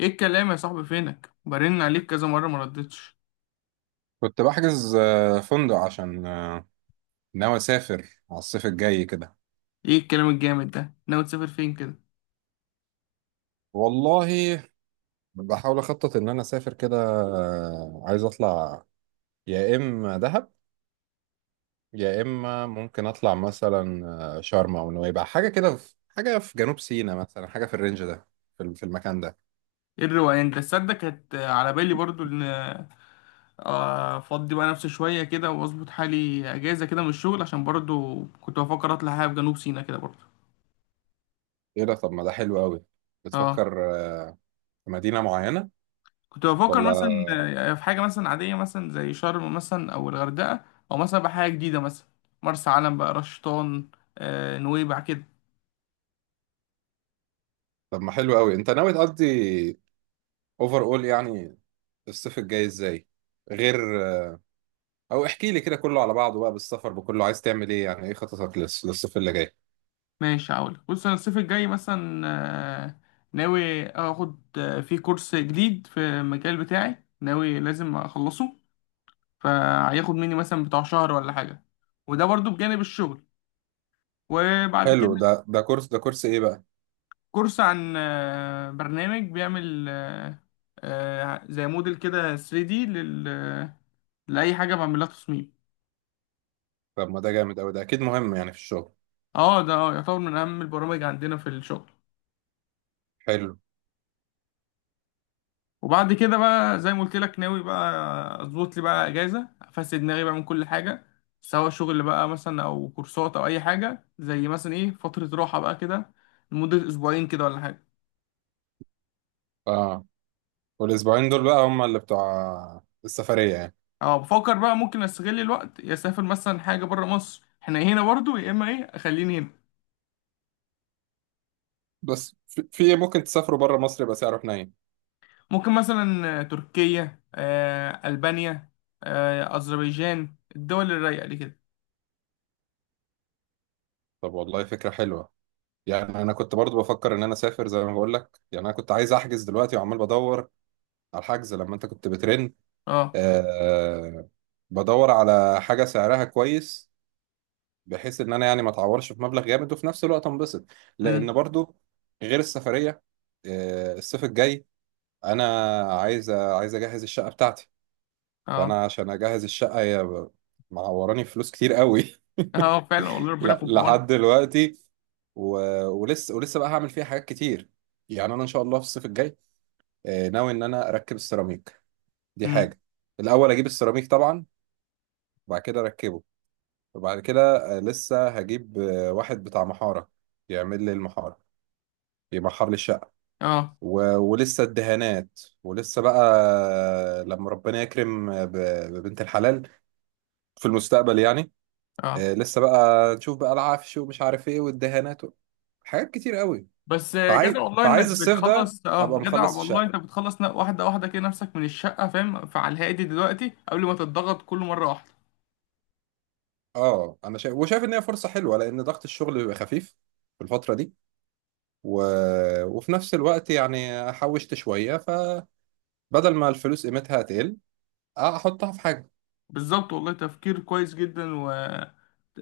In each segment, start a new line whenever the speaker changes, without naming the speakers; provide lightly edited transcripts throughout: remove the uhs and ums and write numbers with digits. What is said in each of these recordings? ايه الكلام يا صاحبي؟ فينك؟ برن عليك كذا مره ما ردتش.
كنت بحجز فندق عشان ناوي اسافر على الصيف الجاي كده.
ايه الكلام الجامد ده؟ ناوي تسافر فين كده؟
والله بحاول اخطط ان انا اسافر كده، عايز اطلع، يا اما دهب يا اما ممكن اطلع مثلا شرم او نويبع، حاجه كده في حاجه في جنوب سيناء مثلا، حاجه في الرينج ده، في المكان ده.
ايه الروقان ده؟ تصدق كانت على بالي برضو ان افضي بقى نفسي شويه كده واظبط حالي اجازه كده من الشغل، عشان برضو كنت بفكر اطلع حاجه في جنوب سيناء كده برضو.
ايه ده؟ طب ما ده حلو قوي.
اه،
بتفكر في مدينه معينه
كنت بفكر مثلا
ولا؟
في حاجه مثلا عاديه مثلا زي شرم مثلا او الغردقه، او مثلا بحاجه جديده مثلا مرسى علم بقى رشطان، نويبع كده.
طب ما حلو قوي، انت ناوي تقضي اوفر اول يعني الصيف الجاي ازاي؟ غير، او احكي لي كده كله على بعضه بقى، بالسفر بكله عايز تعمل ايه؟ يعني ايه خططك للصيف اللي جاي؟
ماشي، هقولك بص انا الصيف الجاي مثلا آه، ناوي اخد، فيه كورس جديد في المجال بتاعي ناوي لازم اخلصه، فهياخد مني مثلا بتاع شهر ولا حاجة، وده برضو بجانب الشغل. وبعد
حلو.
كده
ده كورس ايه بقى؟
كورس عن برنامج بيعمل زي موديل كده 3D لل... آه، لأي حاجة بعملها تصميم.
طب ما ده جامد قوي، ده اكيد مهم يعني في الشغل.
اه ده يعتبر من أهم البرامج عندنا في الشغل.
حلو.
وبعد كده بقى زي ما قلت لك ناوي بقى اظبط لي بقى اجازه افسد دماغي بقى من كل حاجه، سواء شغل بقى مثلا او كورسات او اي حاجه، زي مثلا ايه فتره راحه بقى كده لمده اسبوعين كده ولا حاجه.
اه، والاسبوعين دول بقى هم اللي بتوع السفرية يعني؟
اه بفكر بقى ممكن استغل الوقت يا اسافر مثلا حاجه بره مصر، احنا هنا برضو يا اما ايه اخليني هنا.
بس في إيه، ممكن تسافروا بره مصر يبقى سعره حنين؟
ممكن مثلا تركيا، البانيا، اذربيجان، الدول الرايقه دي كده.
طب والله فكرة حلوة. يعني انا كنت برضو بفكر ان انا اسافر زي ما بقول لك، يعني انا كنت عايز احجز دلوقتي وعمال بدور على الحجز لما انت كنت بترن.
اه.
آه بدور على حاجة سعرها كويس، بحيث ان انا يعني ما اتعورش في مبلغ جامد وفي نفس الوقت انبسط. لان
امم.
برضو غير السفريه، الصيف الجاي انا عايز اجهز الشقه بتاعتي.
اه.
فانا عشان اجهز الشقه هي معوراني فلوس كتير قوي.
اه فعلا والله ربنا
لا
يكون في عونك.
لحد دلوقتي. و... ولسه بقى هعمل فيها حاجات كتير. يعني انا ان شاء الله في الصيف الجاي ناوي ان انا اركب السيراميك. دي
امم.
حاجه. الاول اجيب السيراميك طبعا، وبعد كده اركبه. وبعد كده لسه هجيب واحد بتاع محارة، يعمل لي المحارة، يمحر لي الشقة.
اه.
ولسه الدهانات، ولسه بقى لما ربنا يكرم ببنت الحلال في المستقبل يعني.
اه.
لسه بقى نشوف بقى العفش ومش عارف ايه والدهانات حاجات كتير قوي.
بس
فعايز
جدع والله انك
فعايز الصيف ده
بتخلص، اه
ابقى
جدع
مخلص
والله
الشقة.
انت بتخلص واحده واحده كده نفسك من الشقه فاهم، فعلى الهادي دلوقتي قبل ما تتضغط كل مره واحده.
اه، انا شايف، وشايف ان هي فرصة حلوة لان ضغط الشغل بيبقى خفيف في الفترة دي، و... وفي نفس الوقت يعني حوشت شوية، ف بدل ما الفلوس قيمتها تقل احطها في حاجة.
بالظبط والله، تفكير كويس جدا و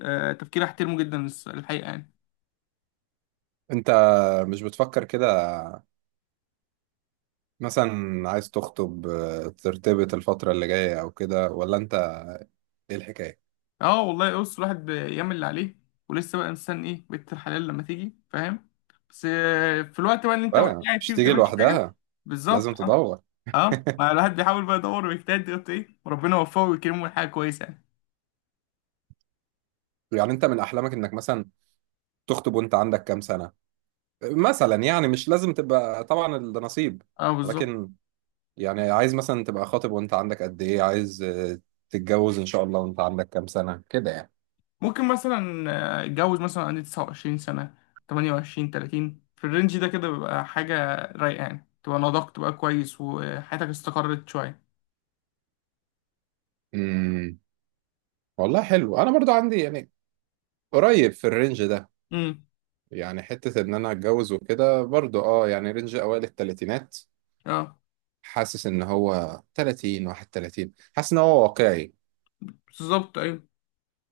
تفكير احترمه جدا، الحقيقه يعني.
انت مش بتفكر كده؟ مثلا عايز تخطب، ترتبط الفترة اللي جاية او كده، ولا انت ايه الحكاية؟
اه والله بص الواحد بيعمل اللي عليه، ولسه بقى انسان ايه بنت الحلال لما تيجي فاهم، بس في الوقت بقى اللي انت
بقى
قاعد فيه
مش
ما
تيجي
بتعملش حاجه.
لوحدها،
بالظبط
لازم
اه.
تدور.
اه ما الواحد بيحاول بقى يدور ويجتهد يقول ايه، وربنا يوفقه ويكرمه حاجه كويسه يعني.
يعني انت من احلامك انك مثلا تخطب وانت عندك كام سنة مثلا يعني؟ مش لازم تبقى، طبعا ده نصيب،
اه بالظبط.
ولكن يعني عايز مثلا تبقى خاطب وانت عندك قد ايه، عايز تتجوز ان شاء الله وانت عندك كام سنة كده يعني؟
ممكن مثلا اتجوز مثلا عندي 29 سنة، 28، 30 في الرينج ده كده بيبقى حاجة رايقة يعني، تبقى نضجت بقى كويس وحياتك استقرت شوية.
امم، والله حلو. انا برضو عندي يعني قريب في الرينج ده.
امم.
يعني حتة إن أنا أتجوز وكده برضو، أه يعني رينج أوائل التلاتينات.
اه.
حاسس إن هو تلاتين، واحد تلاتين، حاسس إن هو واقعي.
بالظبط ايوه.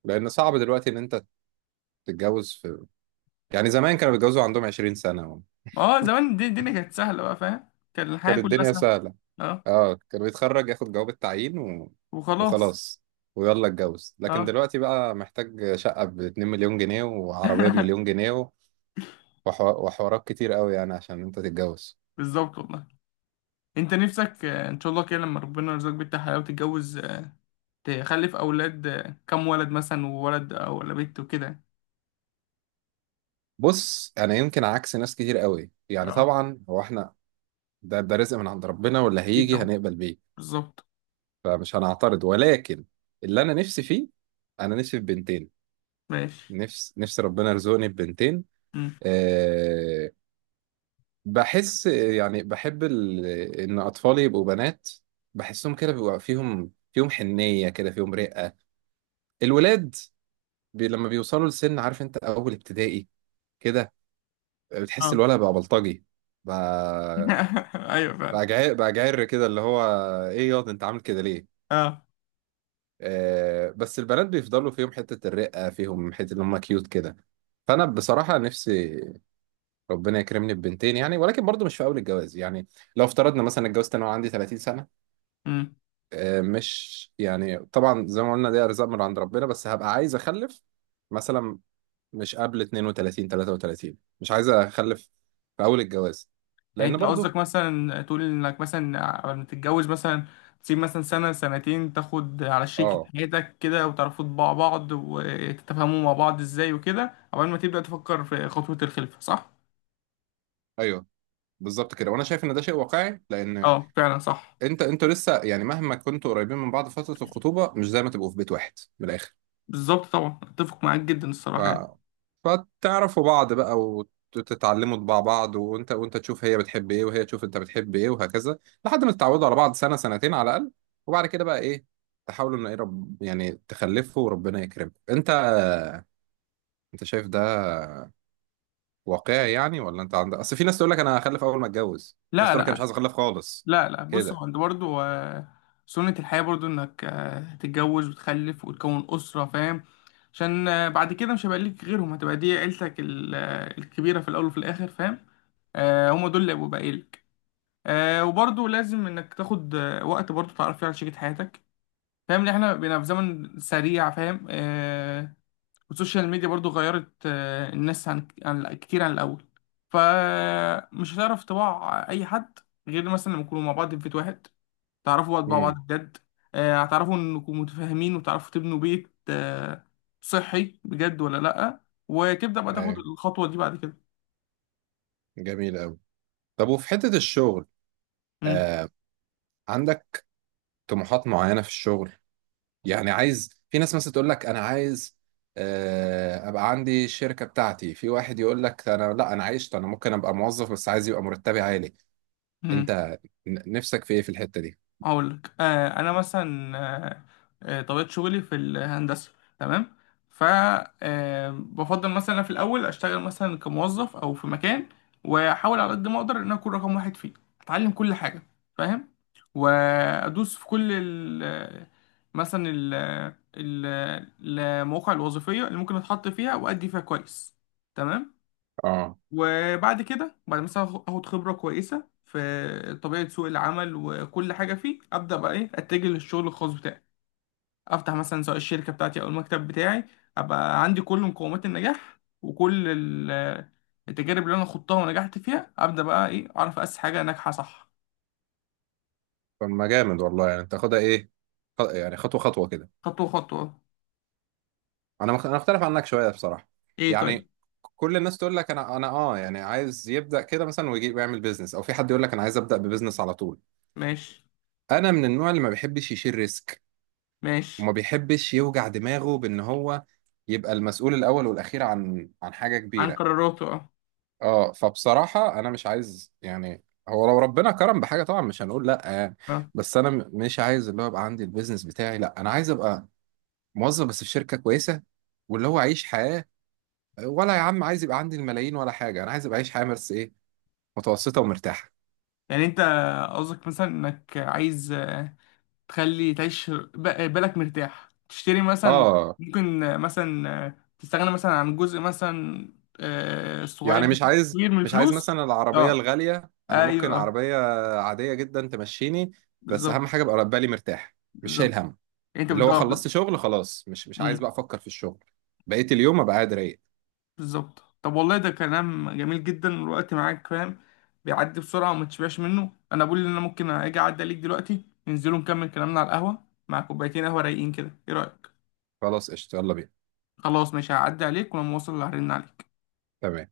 لأن صعب دلوقتي إن أنت تتجوز في، يعني زمان كانوا بيتجوزوا عندهم عشرين سنة
اه زمان دي الدنيا كانت سهلة بقى فاهم، كان الحياة
كانت
كلها
الدنيا
سهلة.
سهلة.
اه
أه، كان بيتخرج ياخد جواب التعيين
وخلاص.
وخلاص. ويلا اتجوز. لكن
اه
دلوقتي بقى محتاج شقة باتنين مليون جنيه وعربية بمليون جنيه وحوارات كتير قوي يعني عشان أنت تتجوز.
بالظبط والله. انت نفسك ان شاء الله كده لما ربنا يرزقك بنت حلال وتتجوز، تخلف اولاد، كم ولد مثلا، وولد او ولا بنت وكده يعني.
بص، انا يمكن عكس ناس كتير قوي، يعني
اه
طبعا هو احنا ده، ده رزق من عند ربنا واللي
اكيد
هيجي
طبعا
هنقبل بيه.
بالظبط.
فمش هنعترض، ولكن اللي انا نفسي فيه، انا نفسي في بنتين.
ماشي.
نفسي ربنا يرزقني ببنتين. أه، بحس يعني بحب ان اطفالي يبقوا بنات. بحسهم كده بيبقى فيهم حنية كده، فيهم رقة. الولاد لما بيوصلوا لسن، عارف انت اول ابتدائي كده، بتحس
اه
الولد بقى بلطجي بقى.
ايوه فعلا.
جعر كده، اللي هو ايه ياض انت عامل كده ليه؟
اه.
بس البنات بيفضلوا فيهم حتة الرقة، فيهم حتة ان هم كيوت كده. فانا بصراحة نفسي ربنا يكرمني ببنتين يعني، ولكن برضو مش في اول الجواز يعني. لو افترضنا مثلا اتجوزت انا وعندي 30 سنة،
امم.
مش يعني طبعا زي ما قلنا ده ارزاق من عند ربنا، بس هبقى عايز اخلف مثلا مش قبل 32 33. مش عايز اخلف في اول الجواز
يعني
لان
انت
برضو.
قصدك مثلا تقول انك مثلا قبل ما تتجوز مثلا تسيب مثلا سنة سنتين تاخد على شريكة
اه،
حياتك كده وتعرفوا طباع بعض وتتفاهموا مع بعض ازاي وكده، قبل ما تبدأ تفكر في خطوة الخلفة، صح؟
ايوه، بالظبط كده. وانا شايف ان ده شيء واقعي، لان
اه فعلا صح.
انت، انتوا لسه يعني مهما كنتوا قريبين من بعض، فترة الخطوبة مش زي ما تبقوا في بيت واحد، من الآخر.
بالظبط طبعا، اتفق معاك جدا
ف...
الصراحة يعني.
فتعرفوا بعض بقى، وتتعلموا طباع بعض، وانت تشوف هي بتحب ايه، وهي تشوف انت بتحب ايه، وهكذا، لحد ما تتعودوا على بعض سنة سنتين على الأقل. وبعد كده بقى ايه، تحاولوا ان ايه يعني تخلفوا وربنا يكرمكم. انت، انت شايف ده واقعي يعني ولا؟ انت عندك اصل، في ناس تقول لك انا هخلف اول ما اتجوز، في ناس
لا
تقول لك انا مش
لا.
عايز اخلف خالص
لا لا. بص
كده.
هو انت برضه سنة الحياة برضه انك تتجوز وتخلف وتكون أسرة فاهم، عشان بعد كده مش هيبقى ليك غيرهم، هتبقى دي عيلتك الكبيرة في الأول وفي الآخر فاهم. هما دول اللي هيبقوا باقيلك. وبرضه لازم انك تاخد وقت برضه تعرف فيه على شريكة حياتك، فاهم ان احنا بقينا في زمن سريع، فاهم. والسوشيال ميديا برضه غيرت الناس كتير عن الأول، فمش هتعرف تبع أي حد غير مثلا لما يكونوا مع بعض في بيت واحد، تعرفوا بعض بقى بعض
امم،
بجد. هتعرفوا انكم متفاهمين وتعرفوا تبنوا بيت صحي بجد ولا لأ، وتبدأ بقى تاخد
ايوه،
الخطوة دي بعد كده.
جميل قوي. طب وفي حتة الشغل،
مم.
آه... عندك طموحات معينة في الشغل؟ يعني عايز، في ناس مثلا تقول لك أنا عايز أبقى عندي الشركة بتاعتي، في واحد يقول لك أنا لا أنا عايشت، أنا ممكن أبقى موظف بس عايز يبقى مرتبي عالي.
مم.
أنت نفسك في إيه في الحتة دي؟
هقول لك، آه انا مثلا طبيعه شغلي في الهندسه، تمام. ف بفضل مثلا في الاول اشتغل مثلا كموظف او في مكان، واحاول على قد ما اقدر ان أنا اكون رقم واحد فيه، اتعلم كل حاجه فاهم، وادوس في كل ال، مثلا ال، ال- المواقع الوظيفيه اللي ممكن اتحط فيها وادي فيها كويس، تمام.
آه،
وبعد كده بعد مثلا اخد خبرة كويسة في طبيعة سوق العمل وكل حاجة فيه، ابدا بقى ايه اتجه للشغل الخاص بتاعي، افتح مثلا سواء الشركة بتاعتي او المكتب بتاعي، ابقى عندي كل مقومات النجاح وكل التجارب اللي انا خضتها ونجحت فيها، ابدا بقى ايه اعرف اسس حاجة ناجحة، صح.
طب ما جامد والله. يعني تاخدها إيه، يعني خطوة خطوة كده.
خطوة خطوة.
أنا أنا أختلف عنك شوية بصراحة.
ايه طيب.
يعني كل الناس تقول لك أنا آه يعني عايز يبدأ كده مثلا ويجي يعمل بيزنس، أو في حد يقول لك أنا عايز أبدأ ببيزنس على طول.
ماشي،
أنا من النوع اللي ما بيحبش يشيل ريسك،
ماشي.
وما بيحبش يوجع دماغه بان هو يبقى المسؤول الاول والاخير عن حاجه
عن
كبيره.
قراراته اه.
اه، فبصراحه انا مش عايز يعني. هو لو ربنا كرم بحاجه طبعا مش هنقول لا يعني،
اه
بس انا مش عايز اللي هو يبقى عندي البيزنس بتاعي. لا، انا عايز ابقى موظف بس في شركه كويسه، واللي هو اعيش حياه. ولا يا عم عايز يبقى عندي الملايين ولا حاجه، انا عايز ابقى اعيش حياه بس ايه، متوسطه ومرتاحه.
يعني انت قصدك مثلا انك عايز تخلي تعيش بالك مرتاح، تشتري مثلا،
اه،
ممكن مثلا تستغنى مثلا عن جزء مثلا
يعني
صغير،
مش عايز،
كبير من الفلوس.
مثلا العربية
اه،
الغالية. أنا ممكن
ايوه،
عربية عادية جدا تمشيني، بس أهم
بالظبط.
حاجة أبقى بالي مرتاح، مش شايل
بالظبط.
هم.
انت
اللي هو
بتدور.
خلصت شغل خلاص، مش عايز
مم.
بقى أفكر في الشغل، بقيت اليوم أبقى قاعد رايق.
بالظبط، طب والله ده كلام جميل جدا، الوقت معاك فاهم بيعدي بسرعة وما تشبعش منه، انا بقول ان انا ممكن اجي اعدي عليك دلوقتي، ننزلوا نكمل كلامنا على القهوة مع كوبايتين قهوة رايقين كده، ايه رأيك؟
خلاص قشطة، يلا بينا.
خلاص ماشي، هعدي عليك ولما اوصل هرن عليك.
تمام.